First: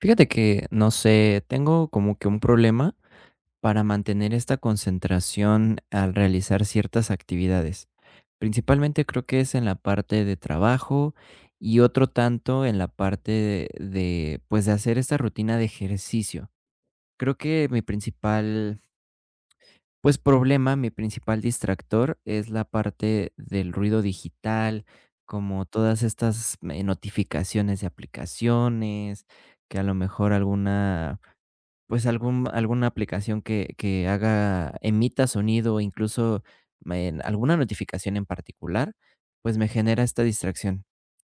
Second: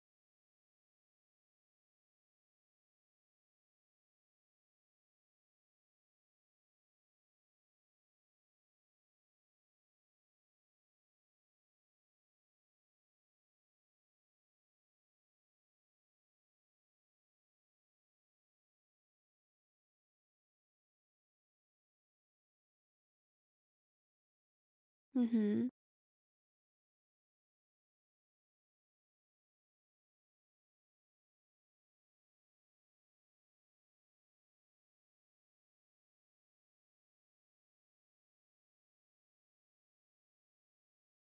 Fíjate que, no sé, tengo como que un problema para mantener esta concentración al realizar ciertas actividades. Principalmente creo que es en la parte de trabajo y otro tanto en la parte pues, de hacer esta rutina de ejercicio. Creo que mi principal, pues, problema, mi principal distractor es la parte del ruido digital, como Ujú, todas estas notificaciones de aplicaciones, que a lo mejor alguna pues algún alguna aplicación que haga emita sonido, o incluso, en alguna notificación en particular, pues me genera esta distracción.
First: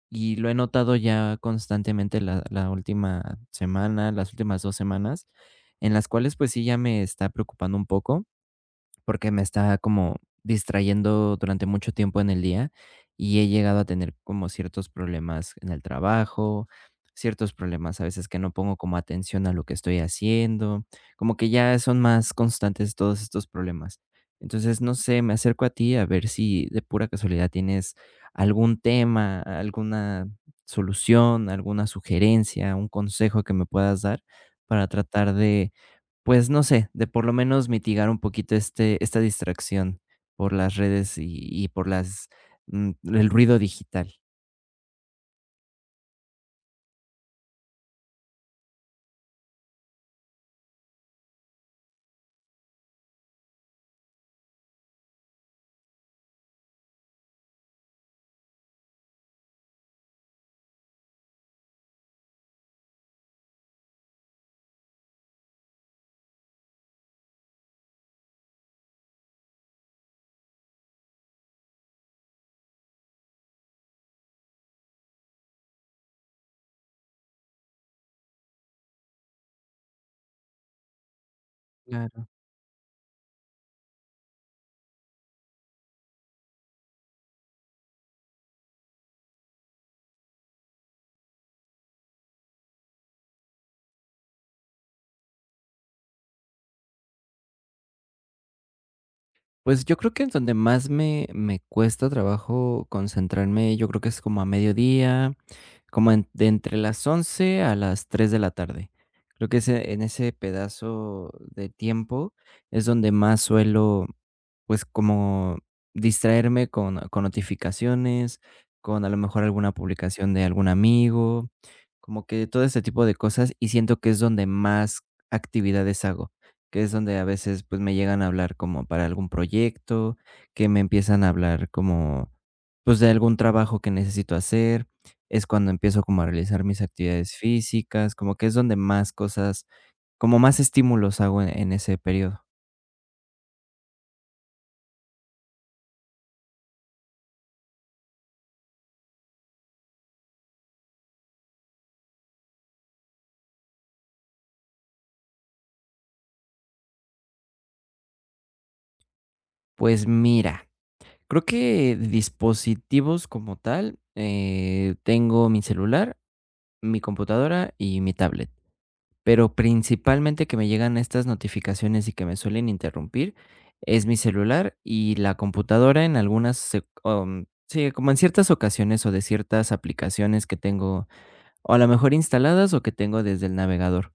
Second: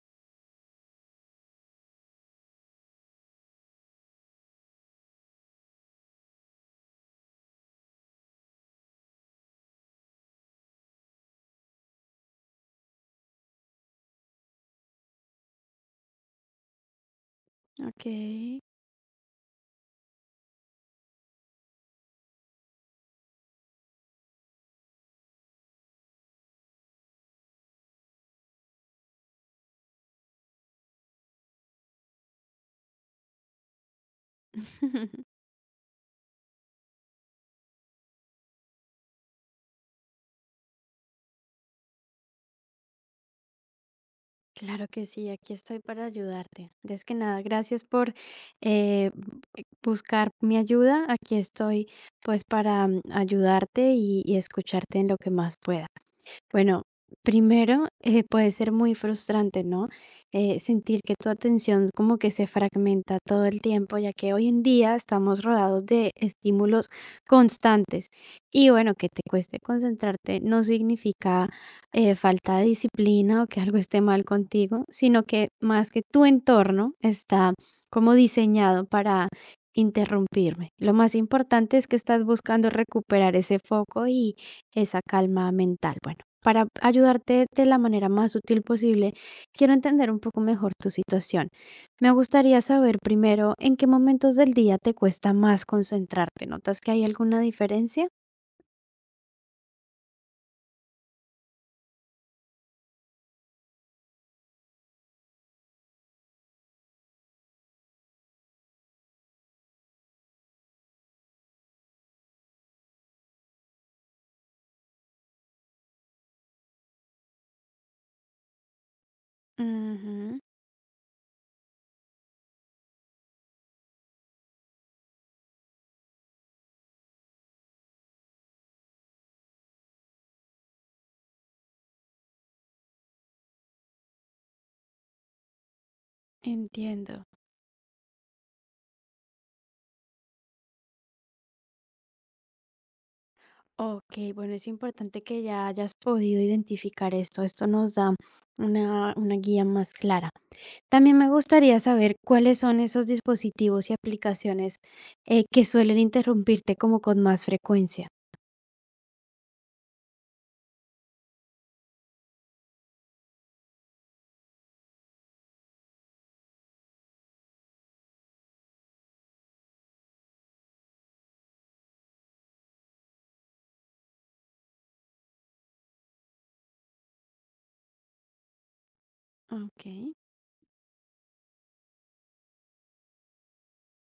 Y lo he notado ya constantemente la última semana, las últimas 2 semanas, en las cuales, pues sí, ya me está preocupando un poco porque me está como distrayendo durante mucho tiempo en el día y he llegado a tener como ciertos problemas en el trabajo, ciertos problemas a veces que no okey. pongo como atención a lo que estoy haciendo, como que ya son más constantes todos estos problemas. Entonces, no sé, me acerco a ti a ver si de pura casualidad tienes algún tema, alguna solución, alguna sugerencia, un consejo que me puedas dar para tratar de pues no sé, de por lo menos mitigar un poquito esta distracción por las redes y por las, el ruido digital. Claro que sí, aquí estoy para ayudarte. Antes que nada, gracias por, b buscar mi ayuda. Aquí estoy, pues, para ayudarte y escucharte en lo que más pueda. Bueno, primero, puede ser muy frustrante, ¿no? Sentir que tu atención como que se fragmenta todo el tiempo, ya que hoy en día estamos rodeados de estímulos constantes. Y bueno, que te cueste concentrarte no significa falta de disciplina o que algo esté mal contigo, sino que más que tu entorno está como diseñado para interrumpirme. Lo más importante es que estás Claro. buscando recuperar ese foco y esa calma mental. Bueno, para ayudarte de la manera más útil posible, quiero entender un poco mejor tu situación. Me gustaría saber primero en qué momentos del día te cuesta más concentrarte. ¿Notas que hay alguna diferencia? Pues yo creo que en donde más me cuesta trabajo concentrarme, yo creo que es como a mediodía. Como en de entre las 11 a las 3 de la tarde. Creo que ese en ese pedazo de tiempo es donde más suelo, pues, como distraerme con notificaciones, con a lo mejor alguna publicación Ujú, de algún amigo, como que todo ese tipo de cosas, y siento que es donde más actividades hago, que es donde a veces, pues, me llegan a hablar como para algún proyecto, que me empiezan a hablar como, pues, de algún trabajo que necesito hacer, es cuando empiezo como a realizar mis entiendo. actividades físicas, como que es donde más cosas, como más estímulos hago en ese periodo. Okey, bueno, es importante que ya hayas podido identificar esto. Esto nos da una guía más clara. También me gustaría saber cuáles son esos dispositivos y aplicaciones, que suelen interrumpirte como con más frecuencia. Pues mira, creo que dispositivos como tal, tengo mi celular, mi computadora y mi tablet, pero principalmente que me llegan estas notificaciones y que me suelen interrumpir es mi celular y la computadora en algunas, sí, como en ciertas ocasiones o de ciertas Okey. aplicaciones que tengo o a lo mejor instaladas o que tengo desde el navegador,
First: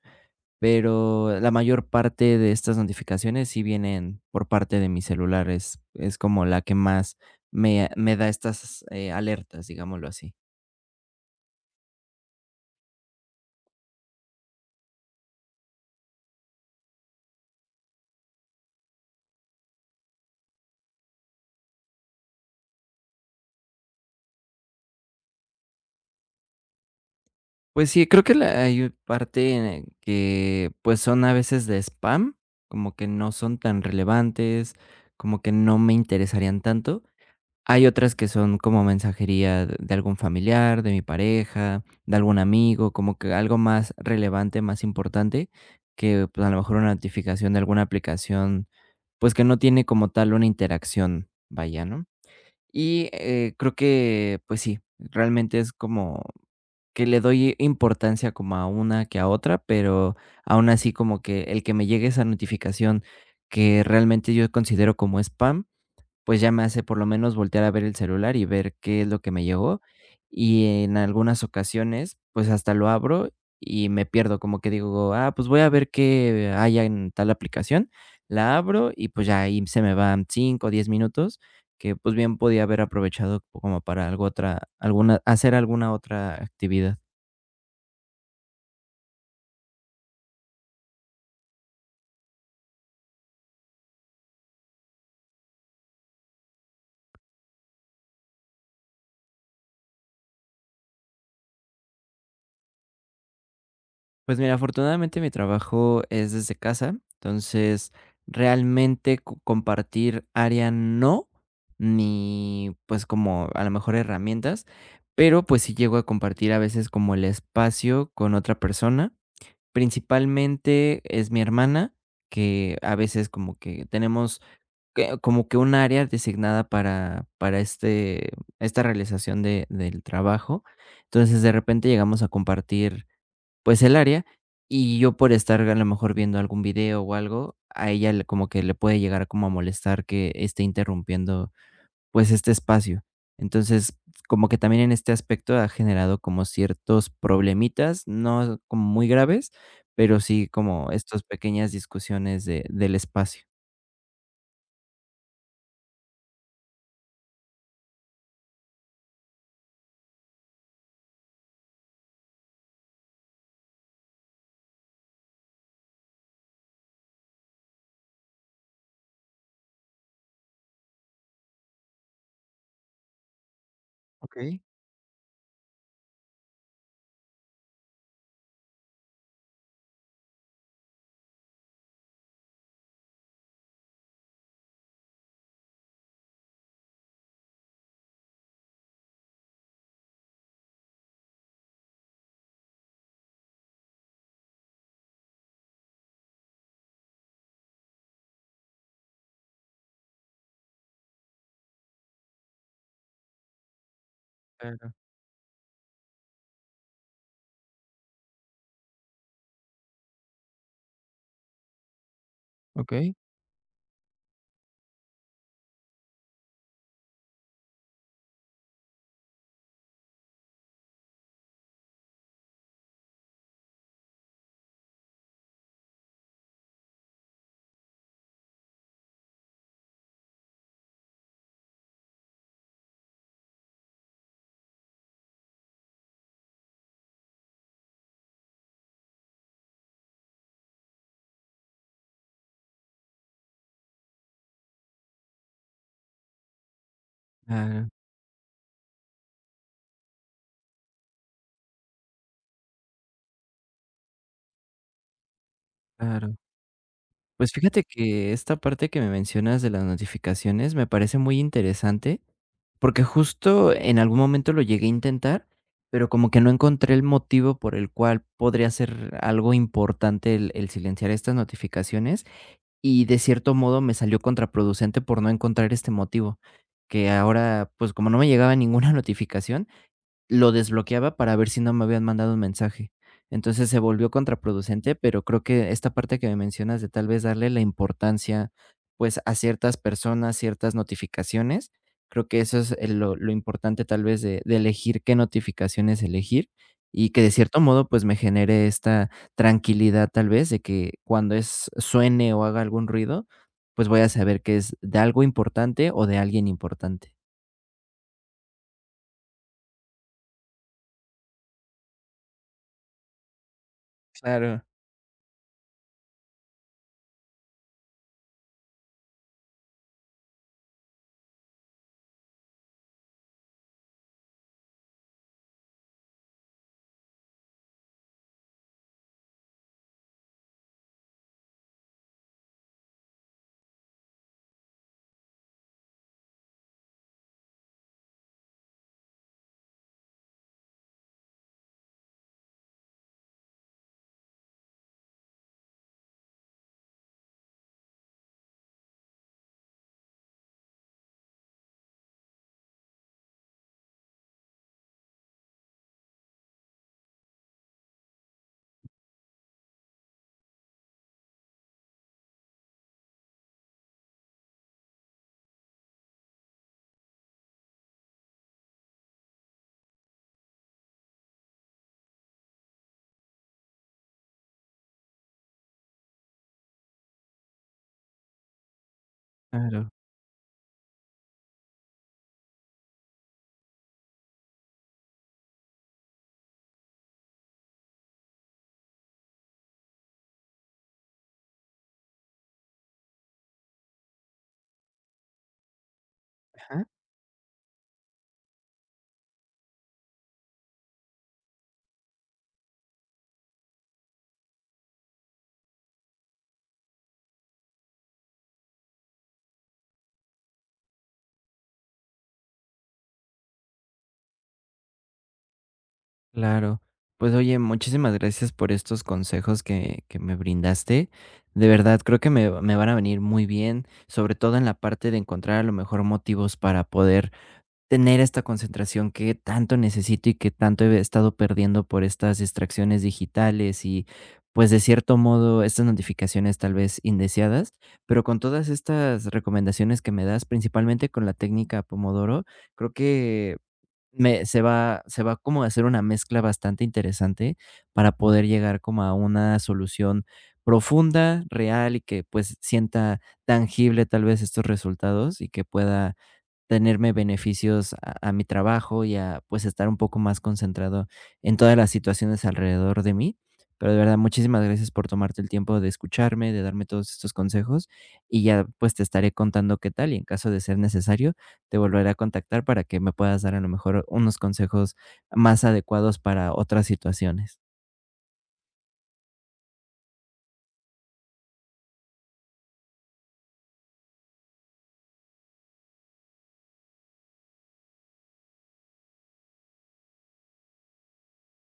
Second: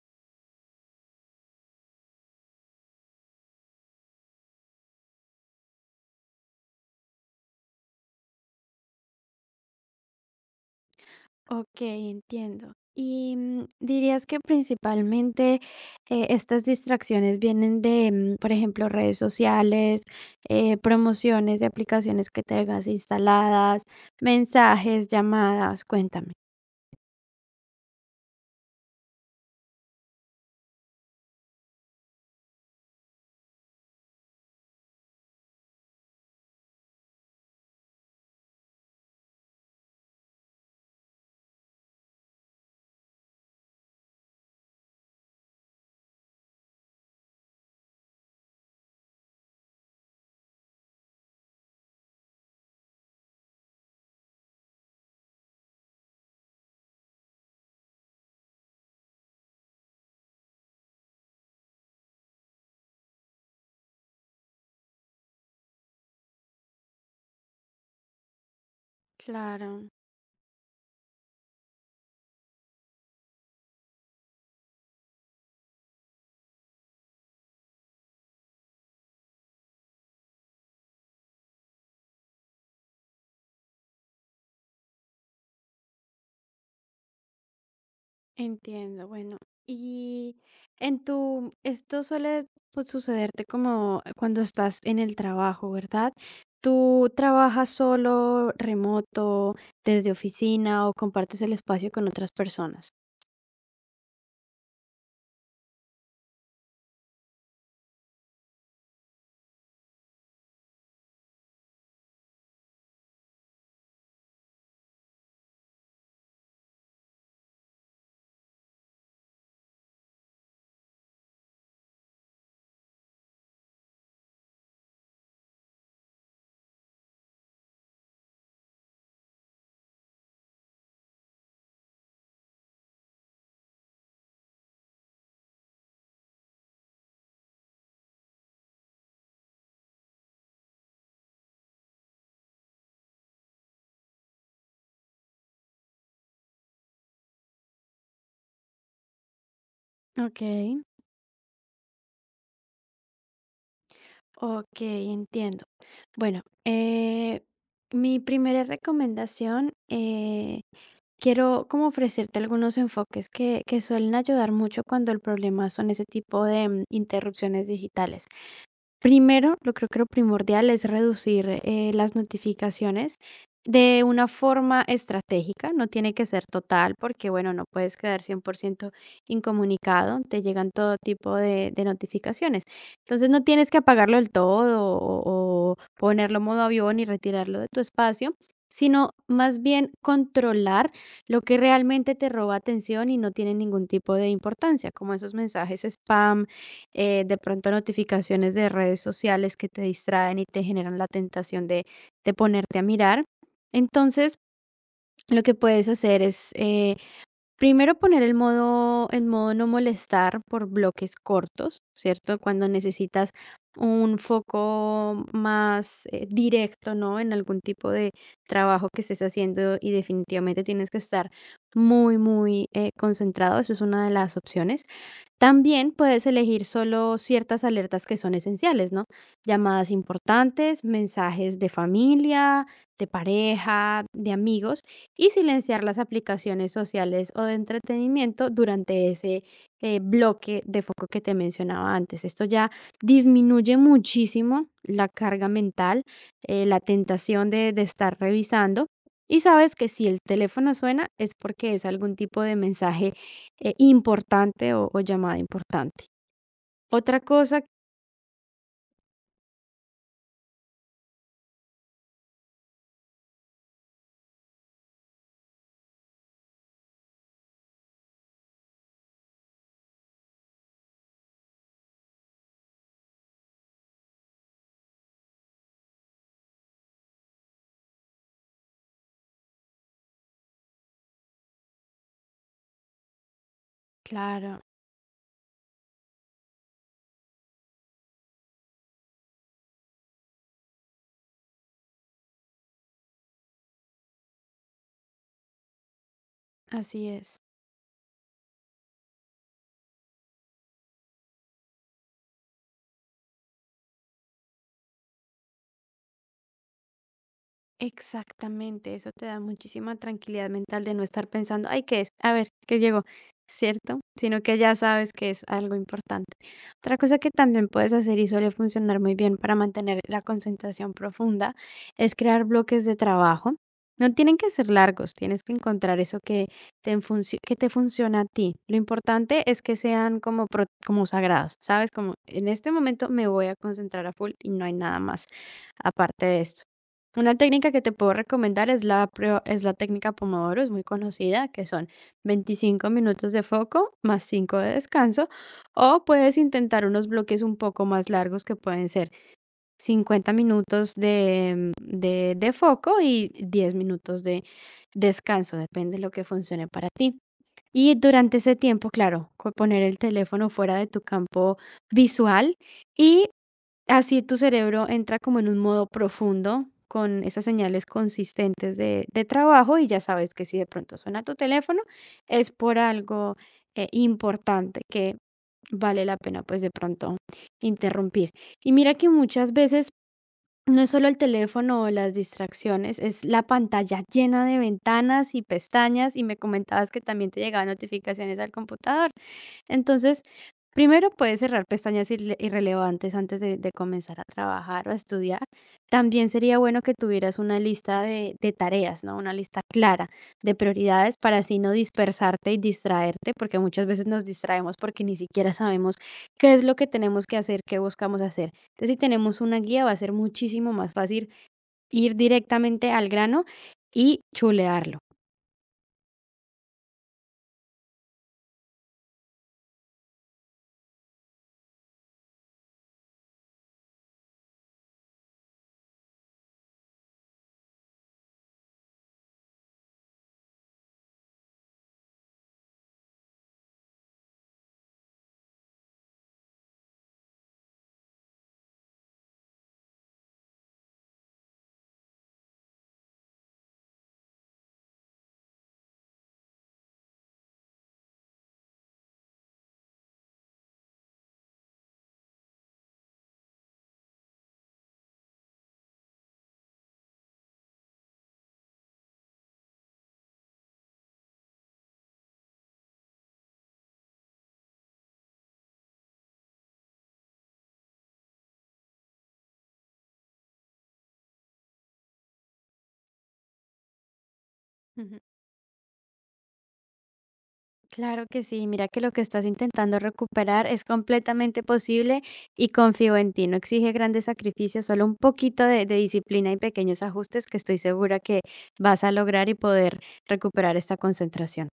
pero la mayor parte de estas notificaciones sí vienen por parte de mi celular, es como la que más me da estas, alertas, digámoslo así. Ok, entiendo. Y dirías que principalmente estas distracciones vienen de, mm, por ejemplo, redes sociales, promociones de aplicaciones que tengas instaladas, mensajes, llamadas, cuéntame. Pues sí, creo que la hay parte en el que, pues, son a veces de spam, como que no son tan relevantes, como que no me interesarían tanto. Hay otras que son como mensajería de algún familiar, de mi pareja, de algún amigo, como que algo más relevante, más importante, que, pues, a lo mejor una notificación de alguna aplicación, pues, que no tiene como tal una interacción, vaya, ¿no? Y, creo que, pues sí, realmente es como que le doy importancia como a una que a otra, pero aún así como que el que me llegue esa notificación que realmente yo considero como spam, pues ya me hace por lo menos voltear a ver el celular y ver qué es lo que me llegó. Claro. Y en algunas ocasiones, pues hasta lo abro y me pierdo, como que digo, ah, pues voy a ver qué haya en tal aplicación. La abro y pues ya ahí se me van 5 o 10 minutos, que pues bien podía haber aprovechado como para algo otra, alguna, hacer alguna otra actividad. Entiendo, bueno, y en tu esto suele, pues, sucederte como cuando estás en el trabajo, ¿verdad? ¿Tú trabajas solo, remoto, desde oficina o compartes el espacio con otras personas? Pues mira, afortunadamente mi trabajo es desde casa, entonces realmente compartir área no, ni pues como a lo mejor herramientas, pero pues sí llego a compartir a veces como el espacio con otra persona. Principalmente es mi hermana, que a veces como que tenemos como que un área designada para este, esta realización de, del trabajo. Entonces de repente llegamos a compartir pues, el área, y yo por estar a lo mejor viendo algún video o algo, a ella le como que le puede llegar como a molestar que esté interrumpiendo, pues, este espacio. Entonces, como que también en este aspecto ha generado como ciertos problemitas, no como muy graves, pero sí Okey. como estas pequeñas discusiones de del espacio. Okey, entiendo. Bueno, mi primera recomendación, quiero como ofrecerte algunos enfoques que suelen ayudar mucho cuando el problema son ese tipo de, mm, interrupciones digitales. Primero, lo creo que lo primordial es reducir, las notificaciones de una Okey, forma estratégica, no tiene que ser total, porque bueno, no puedes quedar 100% incomunicado, te llegan todo tipo de notificaciones. Entonces no tienes que apagarlo del todo o ponerlo en modo avión y retirarlo de tu espacio, sino más bien controlar lo que realmente te roba atención y no tiene ningún tipo de importancia, como esos mensajes spam de pronto notificaciones de redes sociales que te distraen y te generan la tentación de ponerte a mirar. Entonces, claro, lo que puedes hacer es primero poner el modo no molestar por bloques cortos, ¿cierto? Cuando okey. necesitas un foco más directo, ¿no? En algún tipo de trabajo que estés haciendo y definitivamente tienes que estar muy, muy concentrado. Eso es una de las opciones. También puedes elegir solo ciertas alertas que son esenciales, ¿no? Llamadas importantes, mensajes de familia, de pareja, de amigos y silenciar las aplicaciones sociales o de entretenimiento durante ese bloque de foco que te mencionaba antes. Esto ya disminuye muchísimo la carga mental, la tentación de Claro, estar revisando. Y sabes que si el teléfono suena es porque es algún tipo de mensaje importante o llamada importante. claro. Otra Pues, cosa, fíjate que esta parte que me mencionas de las notificaciones me parece muy interesante. Porque justo en algún momento lo llegué a intentar, pero como que no encontré el motivo por el cual podría ser algo importante el silenciar estas notificaciones y de cierto modo me salió contraproducente por no encontrar este motivo, que ahora pues como no me llegaba ninguna notificación, lo desbloqueaba para ver si no me habían mandado un mensaje. Entonces, se volvió claro, contraproducente, pero creo que esta parte que me mencionas de tal vez darle la importancia, pues, a ciertas personas, ciertas notificaciones, creo que eso es, lo importante tal vez de elegir qué notificaciones elegir, así y que de es. cierto modo, pues, me genere esta tranquilidad, tal vez, de que cuando es suene o haga algún ruido, pues, voy a saber que es de algo importante o de alguien importante. Exactamente, eso te da muchísima tranquilidad mental de no estar pensando, ay, ¿qué es? A ver, ¿qué llegó? ¿Cierto? Sino que Claro. ya sabes que es algo importante. Otra cosa que también puedes hacer y suele funcionar muy bien para mantener la concentración profunda es crear bloques de trabajo. No tienen que ser largos, tienes que encontrar eso que que te funciona a ti. Lo importante es que sean como, como sagrados, ¿sabes? Como en este momento me voy a concentrar a full y no hay nada más aparte de esto. Una técnica que te puedo recomendar es es la técnica Pomodoro, es muy conocida, que son 25 minutos de foco más 5 de descanso, o puedes intentar unos bloques un poco más largos que pueden ser 50 minutos de, de foco y 10 minutos de descanso, depende de lo que funcione para ti. Y durante ese tiempo, claro, poner el teléfono fuera de tu campo visual y así tu cerebro entra como en un modo profundo con esas señales consistentes de trabajo y ya sabes que si de pronto suena tu teléfono es por algo importante que vale la pena pues de pronto interrumpir. Y mira que muchas Claro. veces no es solo el teléfono o las distracciones, es la pantalla llena de ventanas y pestañas y me comentabas que también te llegaban notificaciones al computador. Entonces, primero puedes cerrar pestañas irrelevantes antes de comenzar a trabajar o a estudiar. También sería bueno que tuvieras una lista de tareas, ¿no? Una lista clara de prioridades para así no dispersarte y distraerte, porque muchas veces nos distraemos porque ni siquiera sabemos qué es lo que tenemos que hacer, qué buscamos hacer. Entonces, si tenemos una guía, va a ser muchísimo más fácil ir directamente al grano y chulearlo. Claro. Pues oye, muchísimas gracias por estos consejos que me brindaste. De verdad, creo que me van a venir muy bien, sobre todo en la parte de encontrar a lo mejor motivos para poder tener esta concentración que tanto necesito y que tanto he estado perdiendo por estas distracciones digitales y pues de cierto modo estas notificaciones tal vez indeseadas, pero con todas estas recomendaciones que me das, principalmente con la técnica Pomodoro, creo que me se va como a hacer una mezcla bastante interesante para poder llegar como a una solución profunda, real y que, pues, sienta tangible, tal vez, estos resultados y que pueda tenerme beneficios a mi trabajo y a pues estar un poco más concentrado en todas las situaciones alrededor de mí. Pero de verdad, muchísimas gracias por tomarte el tiempo de escucharme, de darme todos estos consejos y ya pues te estaré contando qué tal y en caso de ser necesario te volveré a contactar para que me puedas dar a lo mejor unos consejos más adecuados para otras situaciones. Claro que sí, mira que lo que estás intentando recuperar es completamente posible y confío en ti. No exige grandes sacrificios, solo un poquito de disciplina y pequeños ajustes que estoy segura que vas a lograr y poder recuperar esta concentración.